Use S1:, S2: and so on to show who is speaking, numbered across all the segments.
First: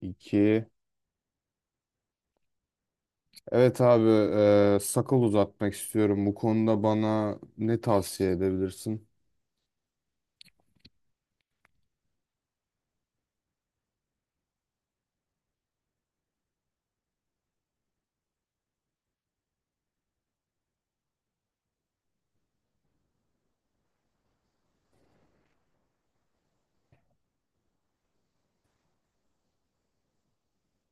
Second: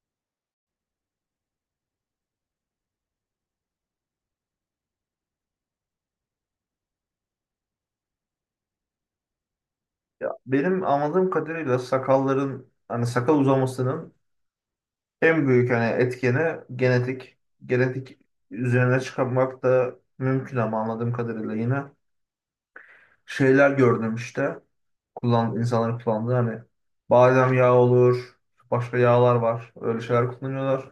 S1: İki. Evet abi, sakal uzatmak istiyorum. Bu konuda bana ne tavsiye edebilirsin?
S2: Benim anladığım kadarıyla sakalların sakal uzamasının en büyük etkeni genetik. Genetik üzerine çıkarmak da mümkün ama anladığım kadarıyla yine şeyler gördüm işte. Kullan, insanların kullandığı hani badem yağı olur, başka yağlar var. Öyle şeyler kullanıyorlar.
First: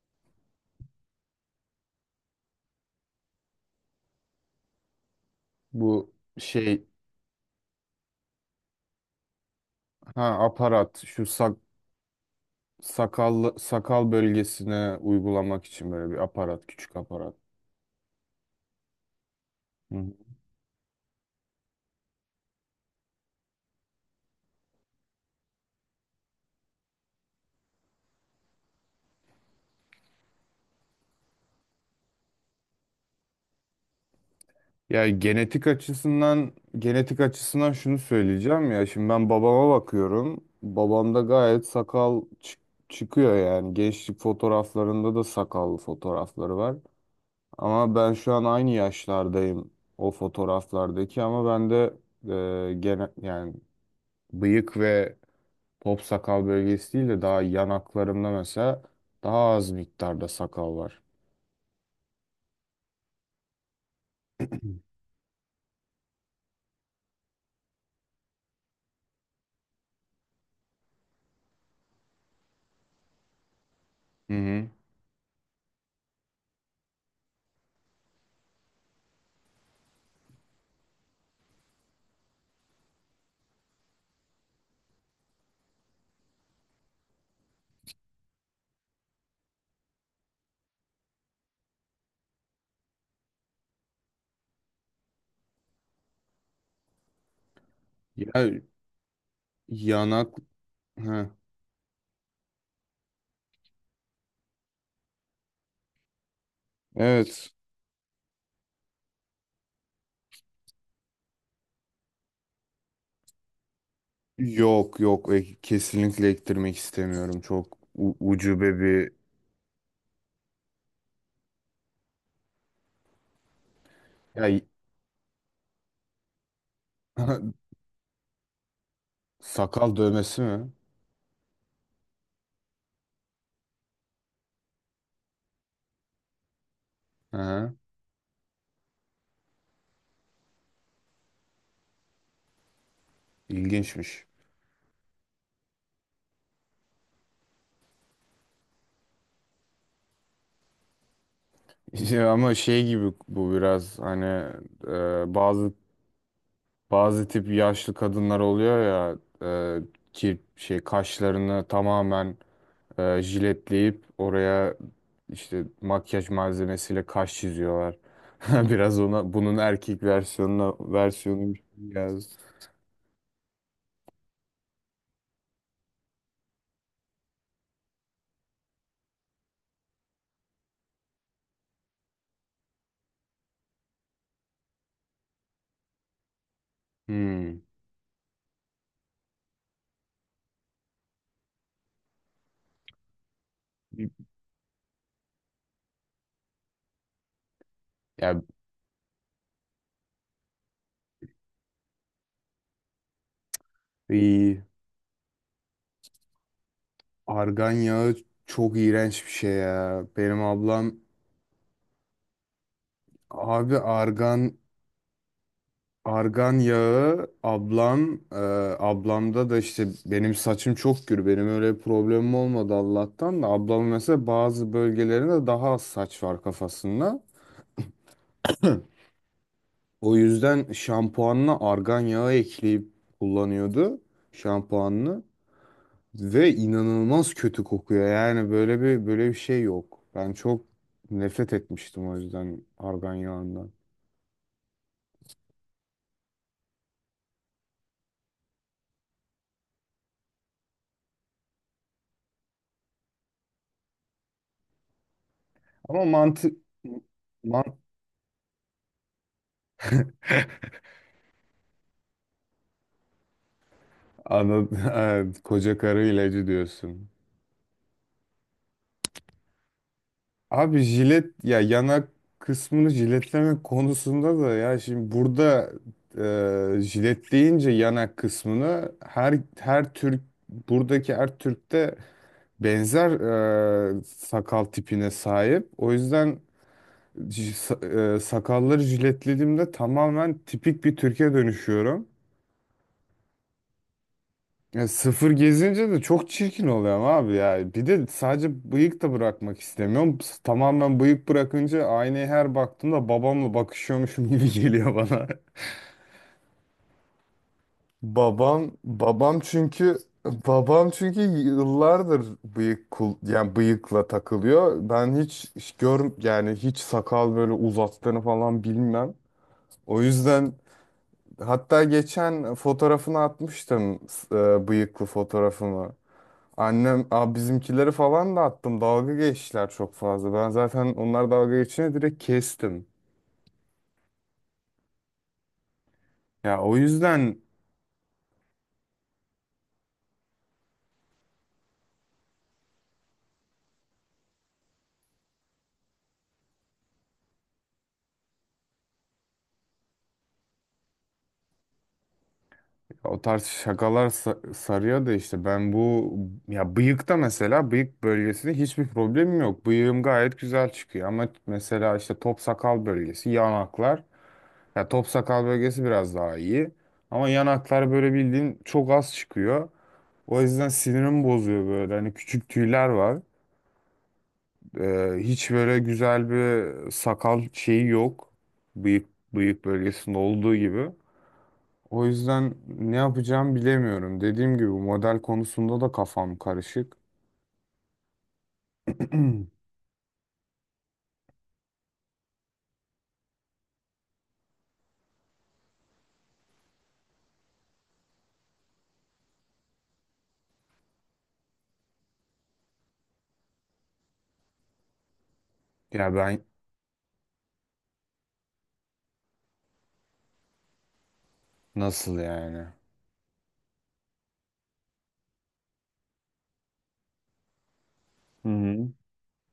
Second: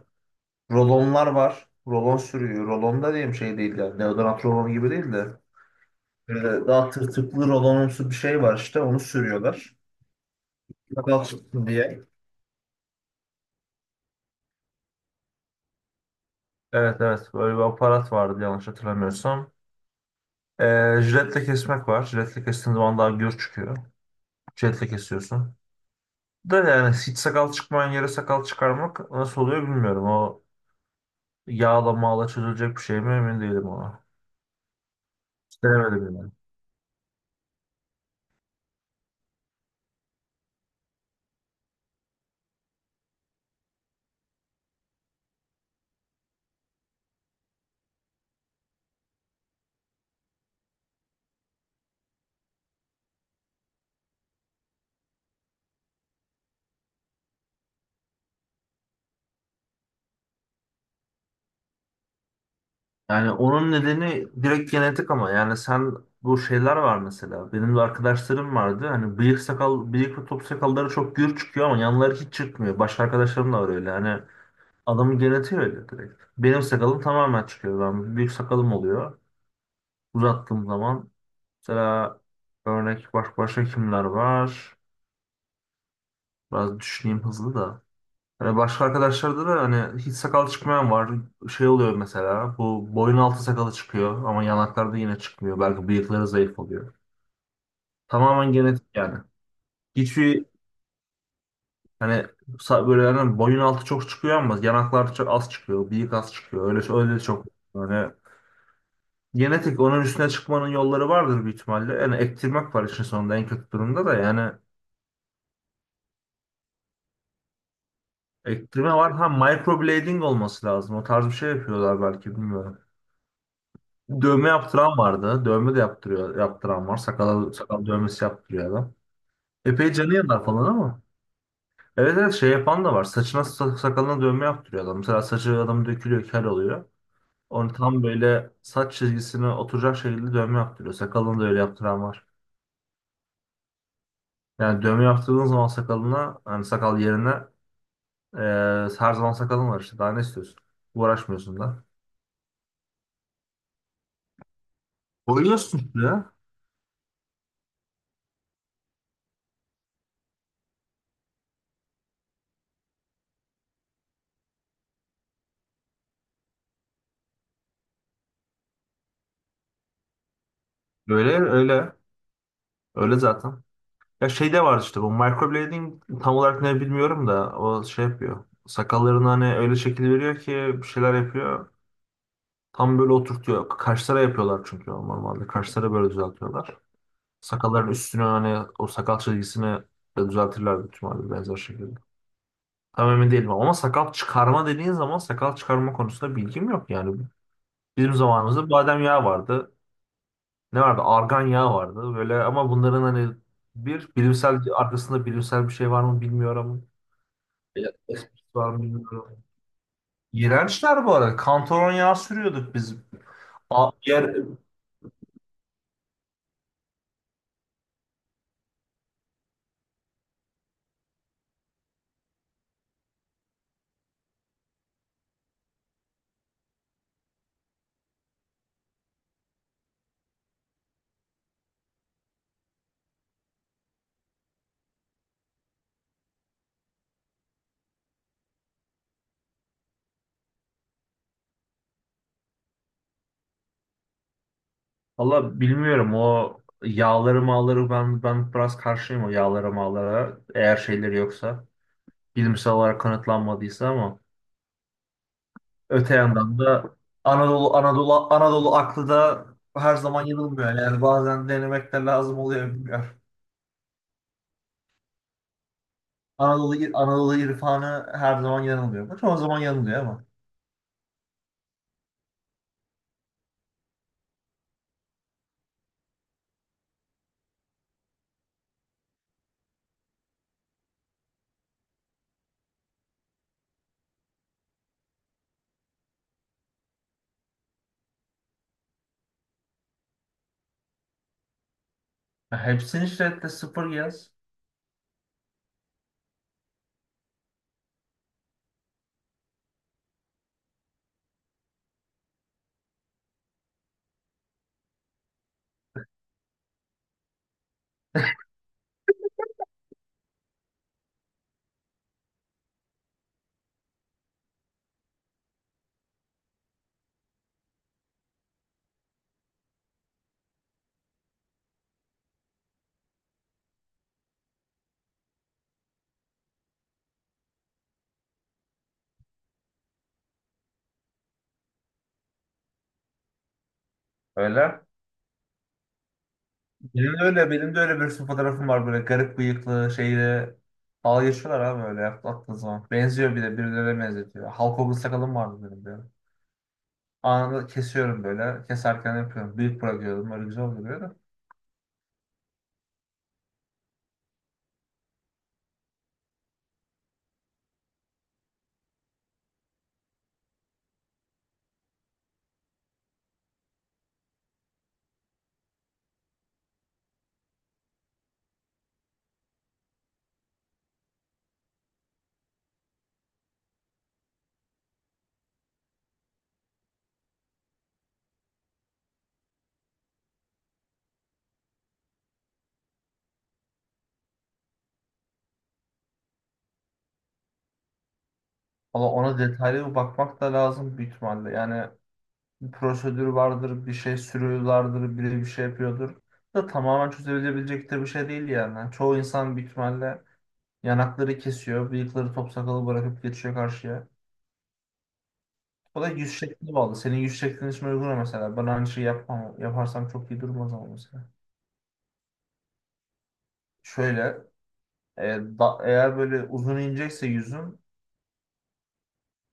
S2: Rolonlar var. Rolon sürüyor. Rolon da diyeyim şey değil yani. Deodorant rolonu gibi değil de.
S1: Bu
S2: Böyle
S1: şey,
S2: daha tırtıklı rolonumsu bir şey var işte onu sürüyorlar.
S1: ha aparat,
S2: Sakal çıksın diye.
S1: sakal bölgesine uygulamak için böyle bir aparat, küçük
S2: Evet evet,
S1: aparat.
S2: böyle bir aparat vardı yanlış hatırlamıyorsam.
S1: Hı hı.
S2: Jiletle kesmek var. Jiletle kestiğin zaman daha gür çıkıyor. Jiletle kesiyorsun. Da yani hiç sakal çıkmayan yere sakal çıkarmak nasıl oluyor bilmiyorum. O yağla mağla çözülecek bir şey mi emin değilim ona.
S1: Ya
S2: Hiç
S1: genetik
S2: denemedim yani.
S1: açısından, genetik açısından şunu söyleyeceğim ya. Şimdi ben babama bakıyorum. Babamda gayet çıkıyor yani, gençlik fotoğraflarında da sakal fotoğrafları var. Ama ben şu an aynı yaşlardayım o fotoğraflardaki, ama bende gene yani bıyık ve top sakal bölgesi değil de daha yanaklarımda mesela daha az miktarda sakal var.
S2: Yani onun nedeni direkt genetik, ama yani sen bu şeyler var mesela. Benim de arkadaşlarım vardı. Hani bıyık sakal, bıyık ve top sakalları çok gür çıkıyor ama yanları hiç çıkmıyor. Başka arkadaşlarım da var öyle. Hani
S1: Hı hı.
S2: adamı genetiği öyle direkt. Benim sakalım tamamen çıkıyor. Ben büyük sakalım oluyor. Uzattığım zaman mesela, örnek başka kimler var? Biraz düşüneyim hızlı da. Hani başka arkadaşlarda da hiç sakal çıkmayan var. Şey oluyor mesela, bu boyun altı sakalı çıkıyor ama yanaklarda yine çıkmıyor. Belki bıyıkları zayıf oluyor.
S1: Ya
S2: Tamamen genetik yani.
S1: yanak.
S2: Hiçbir
S1: Ha.
S2: hani böyle hani boyun altı çok çıkıyor ama yanaklar çok az çıkıyor. Bıyık az çıkıyor. Öyle öyle çok.
S1: Evet.
S2: Yani genetik, onun üstüne çıkmanın yolları vardır büyük ihtimalle. Yani ektirmek var işin sonunda, en kötü durumda da yani
S1: Yok yok. Kesinlikle ektirmek istemiyorum. Çok ucube
S2: ektirme
S1: bir
S2: var. Ha, microblading olması lazım. O tarz bir şey yapıyorlar belki, bilmiyorum.
S1: ya,
S2: Dövme yaptıran vardı. Dövme de yaptırıyor, yaptıran var. Sakal, sakal dövmesi yaptırıyor adam. Epey
S1: sakal
S2: canı
S1: dövmesi
S2: yanar falan
S1: mi?
S2: ama. Evet evet, şey yapan da var. Saçına sakalına dövme yaptırıyor adam. Mesela saçı adam dökülüyor, kel oluyor.
S1: Hı
S2: Onu
S1: hı.
S2: tam böyle saç çizgisine oturacak şekilde dövme yaptırıyor. Sakalını da öyle yaptıran var.
S1: İlginçmiş.
S2: Yani dövme yaptırdığın zaman sakalına, hani sakal yerine Ee, her zaman sakalın var işte. Daha ne istiyorsun? Uğraşmıyorsun da.
S1: İşte ama şey gibi bu biraz hani e, bazı
S2: Boyuyorsun işte ya.
S1: bazı tip yaşlı kadınlar oluyor ya, e, ki şey kaşlarını tamamen, jiletleyip oraya işte makyaj malzemesiyle kaş çiziyorlar. Biraz ona, bunun erkek versiyonuna
S2: Öyle
S1: versiyonu
S2: öyle.
S1: biraz.
S2: Öyle zaten. Ya şey de vardı işte, bu microblading tam olarak ne bilmiyorum da o şey yapıyor. Sakallarını hani öyle şekil veriyor ki bir şeyler yapıyor. Tam böyle oturtuyor. Kaşlara yapıyorlar çünkü normalde. Kaşları böyle düzeltiyorlar.
S1: Hmm.
S2: Sakalların üstünü, hani o sakal çizgisini de düzeltirler büyük ihtimalle benzer şekilde. Tam emin değilim ama sakal çıkarma dediğin zaman sakal çıkarma konusunda bilgim yok yani. Bizim
S1: Ya
S2: zamanımızda badem yağı vardı. Ne vardı? Argan yağı vardı. Böyle, ama bunların hani bir bilimsel
S1: iyi.
S2: arkasında bilimsel bir şey var mı bilmiyorum.
S1: Argan
S2: Ya,
S1: yağı
S2: esprisi var
S1: çok
S2: mı
S1: iğrenç bir
S2: bilmiyorum.
S1: şey ya. Benim ablam,
S2: İğrençler bu arada. Kantaron yağı sürüyorduk biz.
S1: abi
S2: A- Yer,
S1: argan argan yağı ablam, ablamda da işte, benim saçım çok gür, benim öyle problemim olmadı Allah'tan da, ablamın mesela bazı bölgelerinde daha az saç var kafasında. Hı. O yüzden şampuanına argan yağı ekleyip kullanıyordu şampuanını, ve inanılmaz kötü kokuyor. Yani böyle bir şey yok. Ben çok nefret etmiştim o yüzden argan yağından.
S2: valla bilmiyorum, o yağları mağları ben biraz karşıyım o yağları mağlara, eğer şeyleri yoksa, bilimsel olarak kanıtlanmadıysa. Ama
S1: Ama
S2: öte
S1: mantı
S2: yandan da
S1: mantıklı.
S2: Anadolu aklı da her zaman yanılmıyor. Yani bazen denemek de lazım oluyor, bilmiyorum.
S1: Anladım. Koca karı ilacı diyorsun.
S2: Anadolu irfanı her zaman yanılmıyor. Bu çoğu zaman yanılıyor ama.
S1: Abi jilet ya, yanak kısmını jiletleme konusunda da, ya şimdi burada jiletleyince yanak kısmını, her Türk, buradaki her Türk'te benzer sakal tipine sahip. O yüzden sakalları jiletlediğimde tamamen tipik bir Türk'e dönüşüyorum.
S2: Ya, hepsini şiddetle sıfır yaz.
S1: Ya sıfır gezince de çok çirkin oluyorum abi ya. Bir de sadece bıyık da bırakmak istemiyorum. Tamamen bıyık bırakınca, aynaya her baktığımda babamla bakışıyormuşum gibi geliyor bana. Babam babam çünkü babam çünkü yıllardır bıyık kul yani bıyıkla takılıyor. Ben hiç hiç gör yani hiç sakal böyle uzattığını falan bilmem. O yüzden hatta geçen fotoğrafını atmıştım, bıyıklı fotoğrafımı. Annem, bizimkileri falan da attım. Dalga geçtiler çok fazla. Ben zaten onlar dalga geçince direkt kestim.
S2: Öyle.
S1: Ya o
S2: Benim de
S1: yüzden
S2: öyle, benim de öyle bir sürü fotoğrafım var böyle garip bıyıklı şeyle. Dalga geçiyorlar abi öyle atlattığı zaman. Benziyor, bir de birilerine benzetiyor. Hulk sakalım vardı benim böyle. Anında kesiyorum böyle. Keserken yapıyorum. Büyük bırakıyorum. Öyle güzel oluyor.
S1: o tarz şakalar sarıyor da, işte ben bu, ya bıyıkta, mesela bıyık bölgesinde hiçbir problemim yok. Bıyığım gayet güzel çıkıyor ama mesela işte top sakal bölgesi, yanaklar. Ya top sakal bölgesi biraz daha iyi ama yanaklar böyle bildiğin çok az çıkıyor. O yüzden sinirim bozuyor böyle. Hani küçük tüyler var. Hiç böyle güzel bir sakal şeyi yok. Bıyık, bıyık bölgesinde olduğu gibi. O yüzden ne yapacağım bilemiyorum. Dediğim gibi model konusunda da kafam karışık.
S2: Valla ona detaylı bir bakmak da lazım büyük ihtimalle. Yani bir prosedür vardır, bir şey sürüyorlardır, biri bir şey yapıyordur. Da tamamen çözülebilecek de bir şey değil yani. Yani çoğu insan büyük ihtimalle yanakları kesiyor, bıyıkları top sakalı bırakıp geçiyor karşıya. O da
S1: Ya
S2: yüz
S1: ben,
S2: şekline bağlı. Senin yüz şeklin için uygun mu mesela. Ben aynı şeyi yapmam. Yaparsam çok iyi durmaz ama mesela.
S1: nasıl yani?
S2: Şöyle, e, eğer böyle uzun inecekse yüzün,
S1: Hı hı.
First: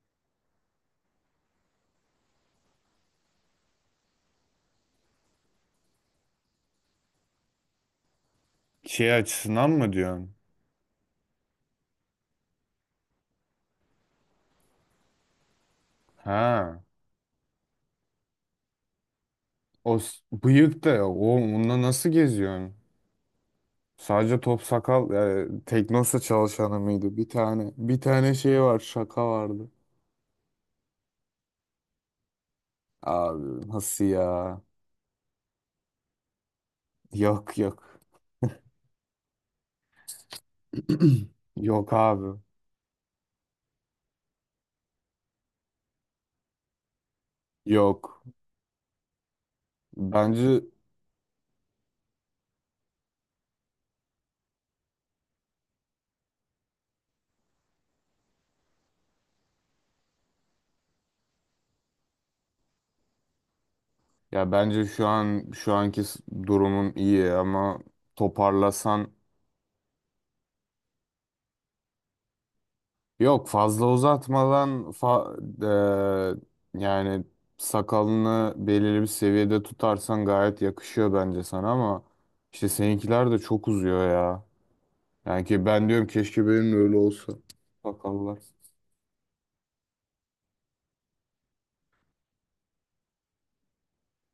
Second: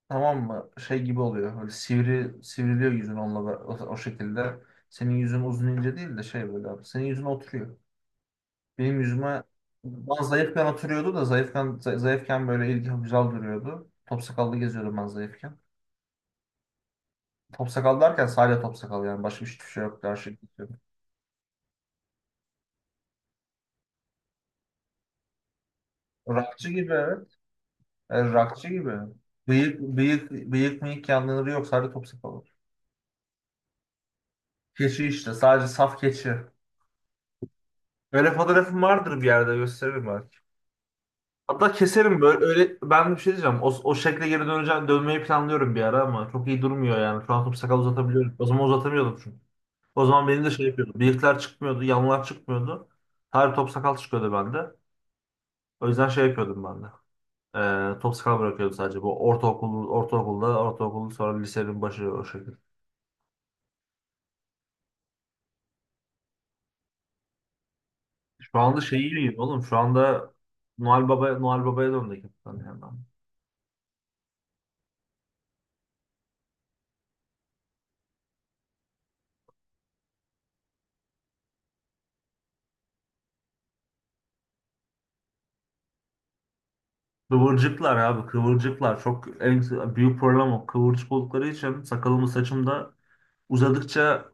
S2: tamam mı? Şey gibi oluyor. Böyle sivriliyor yüzün onunla da, o şekilde. Senin yüzün uzun ince değil de şey böyle abi. Senin yüzün oturuyor. Benim
S1: Şey
S2: yüzüme
S1: açısından mı
S2: ben
S1: diyorsun?
S2: zayıfken oturuyordu da zayıfken zayıfken böyle ilgi güzel duruyordu. Top sakallı geziyordum ben zayıfken.
S1: Ha.
S2: Top sakal derken sadece top sakal yani. Başka hiçbir şey yoktu. Her şey geçiyordu.
S1: Bıyık da, o onunla nasıl geziyorsun? Sadece top sakal, Teknosa
S2: Rockçı
S1: çalışanı
S2: gibi,
S1: mıydı? Bir
S2: evet.
S1: tane bir tane şey
S2: Rockçı
S1: var,
S2: gibi.
S1: şaka vardı.
S2: Bıyık mıyık yanları yok. Sadece top sakal var.
S1: Abi nasıl ya?
S2: Keçi işte. Sadece saf keçi.
S1: Yok yok.
S2: Öyle fotoğrafım vardır, bir yerde gösteririm ben. Hatta
S1: Yok
S2: keserim
S1: abi.
S2: böyle, öyle ben bir şey diyeceğim. O şekle geri döneceğim, dönmeyi planlıyorum bir ara ama çok iyi durmuyor yani. Şu an top sakal
S1: Yok.
S2: uzatabiliyorum. O zaman uzatamıyordum çünkü. O zaman benim de
S1: Bence,
S2: şey yapıyordu. Bıyıklar çıkmıyordu, yanlar çıkmıyordu. Her top sakal çıkıyordu bende. O yüzden şey yapıyordum ben de. Top sakal bırakıyordum sadece. Bu ortaokul, sonra lisenin başı o şekilde.
S1: ya bence şu an, şu anki durumum iyi ama
S2: Şu anda şey
S1: toparlasan,
S2: iyiyim oğlum. Şu anda Noel Baba'ya döndük hepten yani.
S1: yok fazla uzatmadan yani sakalını belirli bir seviyede tutarsan gayet yakışıyor bence sana ama işte seninkiler de çok uzuyor ya. Yani ki ben diyorum keşke benim de öyle olsa.
S2: Kıvırcıklar abi,
S1: Sakallar.
S2: kıvırcıklar çok, en büyük problem o. Kıvırcık oldukları için sakalımı saçımda uzadıkça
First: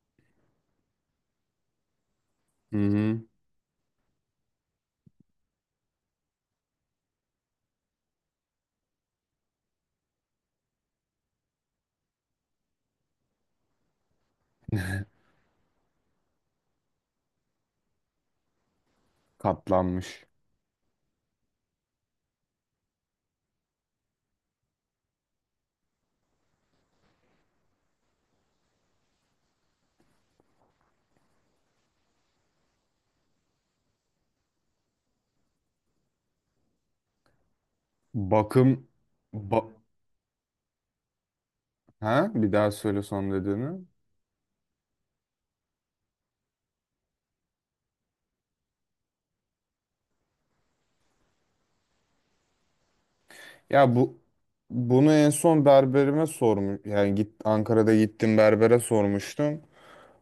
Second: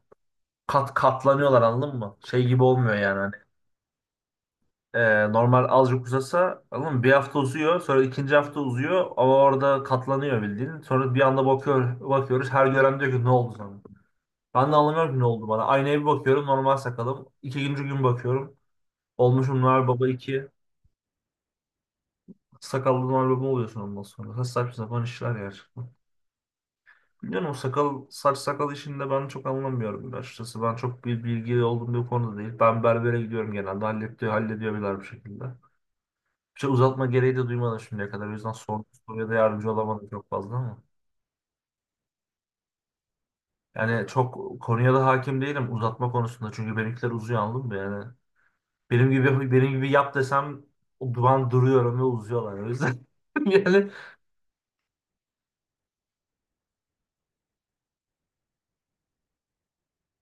S2: kat katlanıyorlar, anladın mı? Şey gibi
S1: Hı
S2: olmuyor yani
S1: hı.
S2: hani. Normal azıcık uzasa, anladın mı? Bir hafta uzuyor, sonra ikinci hafta uzuyor ama orada katlanıyor bildiğin. Sonra bir anda bakıyoruz, her gören diyor ki ne oldu sana? Ben de anlamıyorum ki ne oldu bana. Aynaya bir bakıyorum, normal sakalım. İkinci gün bakıyorum. Olmuşum Noel Baba
S1: Katlanmış.
S2: 2. Sakallı Noel Baba oluyorsun ondan sonra. Saçma sapan işler ya. Bilmiyorum, o sakal sakal işinde ben çok anlamıyorum açıkçası. Ben çok bir bilgili olduğum bir konuda değil. Ben berbere gidiyorum genelde. Hallediyorlar bir şekilde. Bir şey uzatma gereği de duymadım şimdiye kadar. O yüzden sorduğum
S1: Bakım,
S2: soruya da
S1: ba
S2: yardımcı olamadım çok fazla ama.
S1: ha bir daha söyle son dediğini.
S2: Yani çok konuya da hakim değilim uzatma konusunda. Çünkü benimkiler uzuyor, anladın mı yani. Benim gibi yap desem o duvan duruyorum ve uzuyorlar. O yüzden yani.
S1: Ya bu, bunu en son berberime sormuş. Yani git, Ankara'da gittim berbere sormuştum.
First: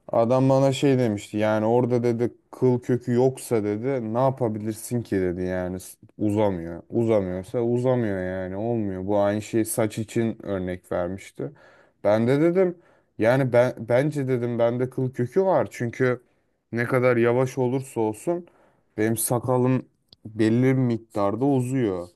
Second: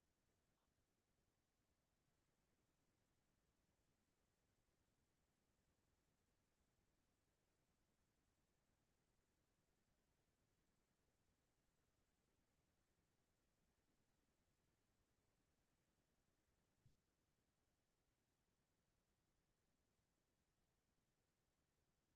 S1: Adam bana şey demişti. Yani orada dedi kıl kökü yoksa dedi ne yapabilirsin ki dedi yani, uzamıyor. Uzamıyorsa uzamıyor yani, olmuyor. Bu aynı şey saç için örnek vermişti. Ben de dedim yani ben bence dedim bende kıl kökü var. Çünkü ne kadar yavaş olursa olsun benim sakalım belli bir miktarda uzuyor.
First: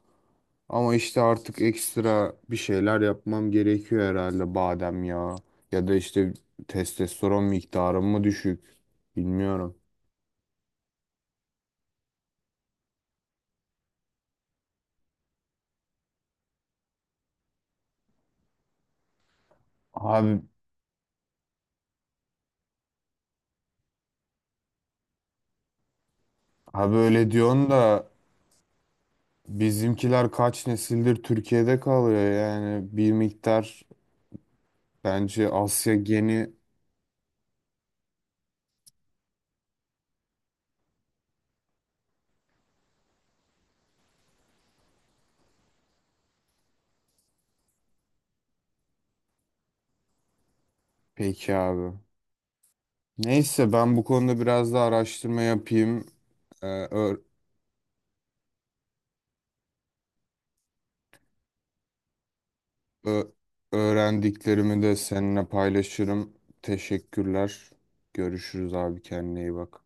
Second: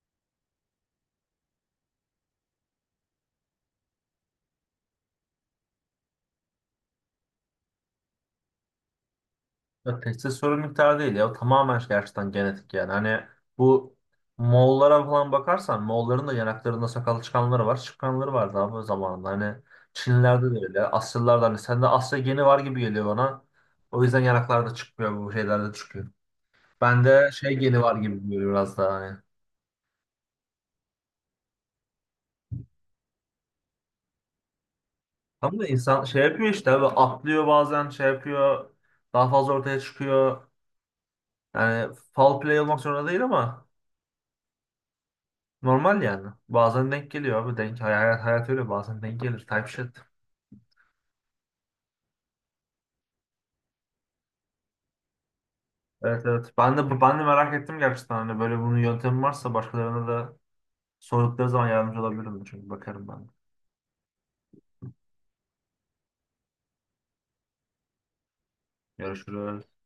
S1: Ama işte artık ekstra bir şeyler yapmam gerekiyor herhalde, badem yağı. Ya da işte testosteron miktarım mı düşük? Bilmiyorum.
S2: Ya, testis sorun miktarı değil ya. O tamamen şey, gerçekten genetik yani. Hani bu Moğollara falan bakarsan, Moğolların da yanaklarında sakal çıkanları var. Çıkanları vardı abi o zamanında. Hani
S1: Abi,
S2: Çinlilerde de öyle. Asyalılarda, hani sende Asya geni var gibi geliyor bana. O yüzden yanaklarda çıkmıyor, bu şeylerde çıkıyor.
S1: Abi öyle
S2: Bende şey
S1: diyorsun
S2: geni var
S1: da,
S2: gibi geliyor biraz daha hani.
S1: bizimkiler kaç nesildir Türkiye'de kalıyor yani, bir miktar bence
S2: Tam da
S1: Asya
S2: insan şey
S1: geni.
S2: yapıyor işte abi, atlıyor bazen, şey yapıyor. Daha fazla ortaya çıkıyor. Yani foul play olmak zorunda değil ama normal yani. Bazen denk geliyor abi. Hayat, hayat öyle bazen denk gelir. Type shit.
S1: Peki abi. Neyse, ben bu konuda biraz daha araştırma yapayım.
S2: Evet evet.
S1: Ee,
S2: Ben de merak ettim gerçekten. Hani böyle bunun yöntemi varsa, başkalarına da sordukları zaman yardımcı olabilirim. Çünkü bakarım ben.
S1: Ö- Öğrendiklerimi de seninle paylaşırım. Teşekkürler. Görüşürüz abi, kendine iyi
S2: Görüşürüz.
S1: bak.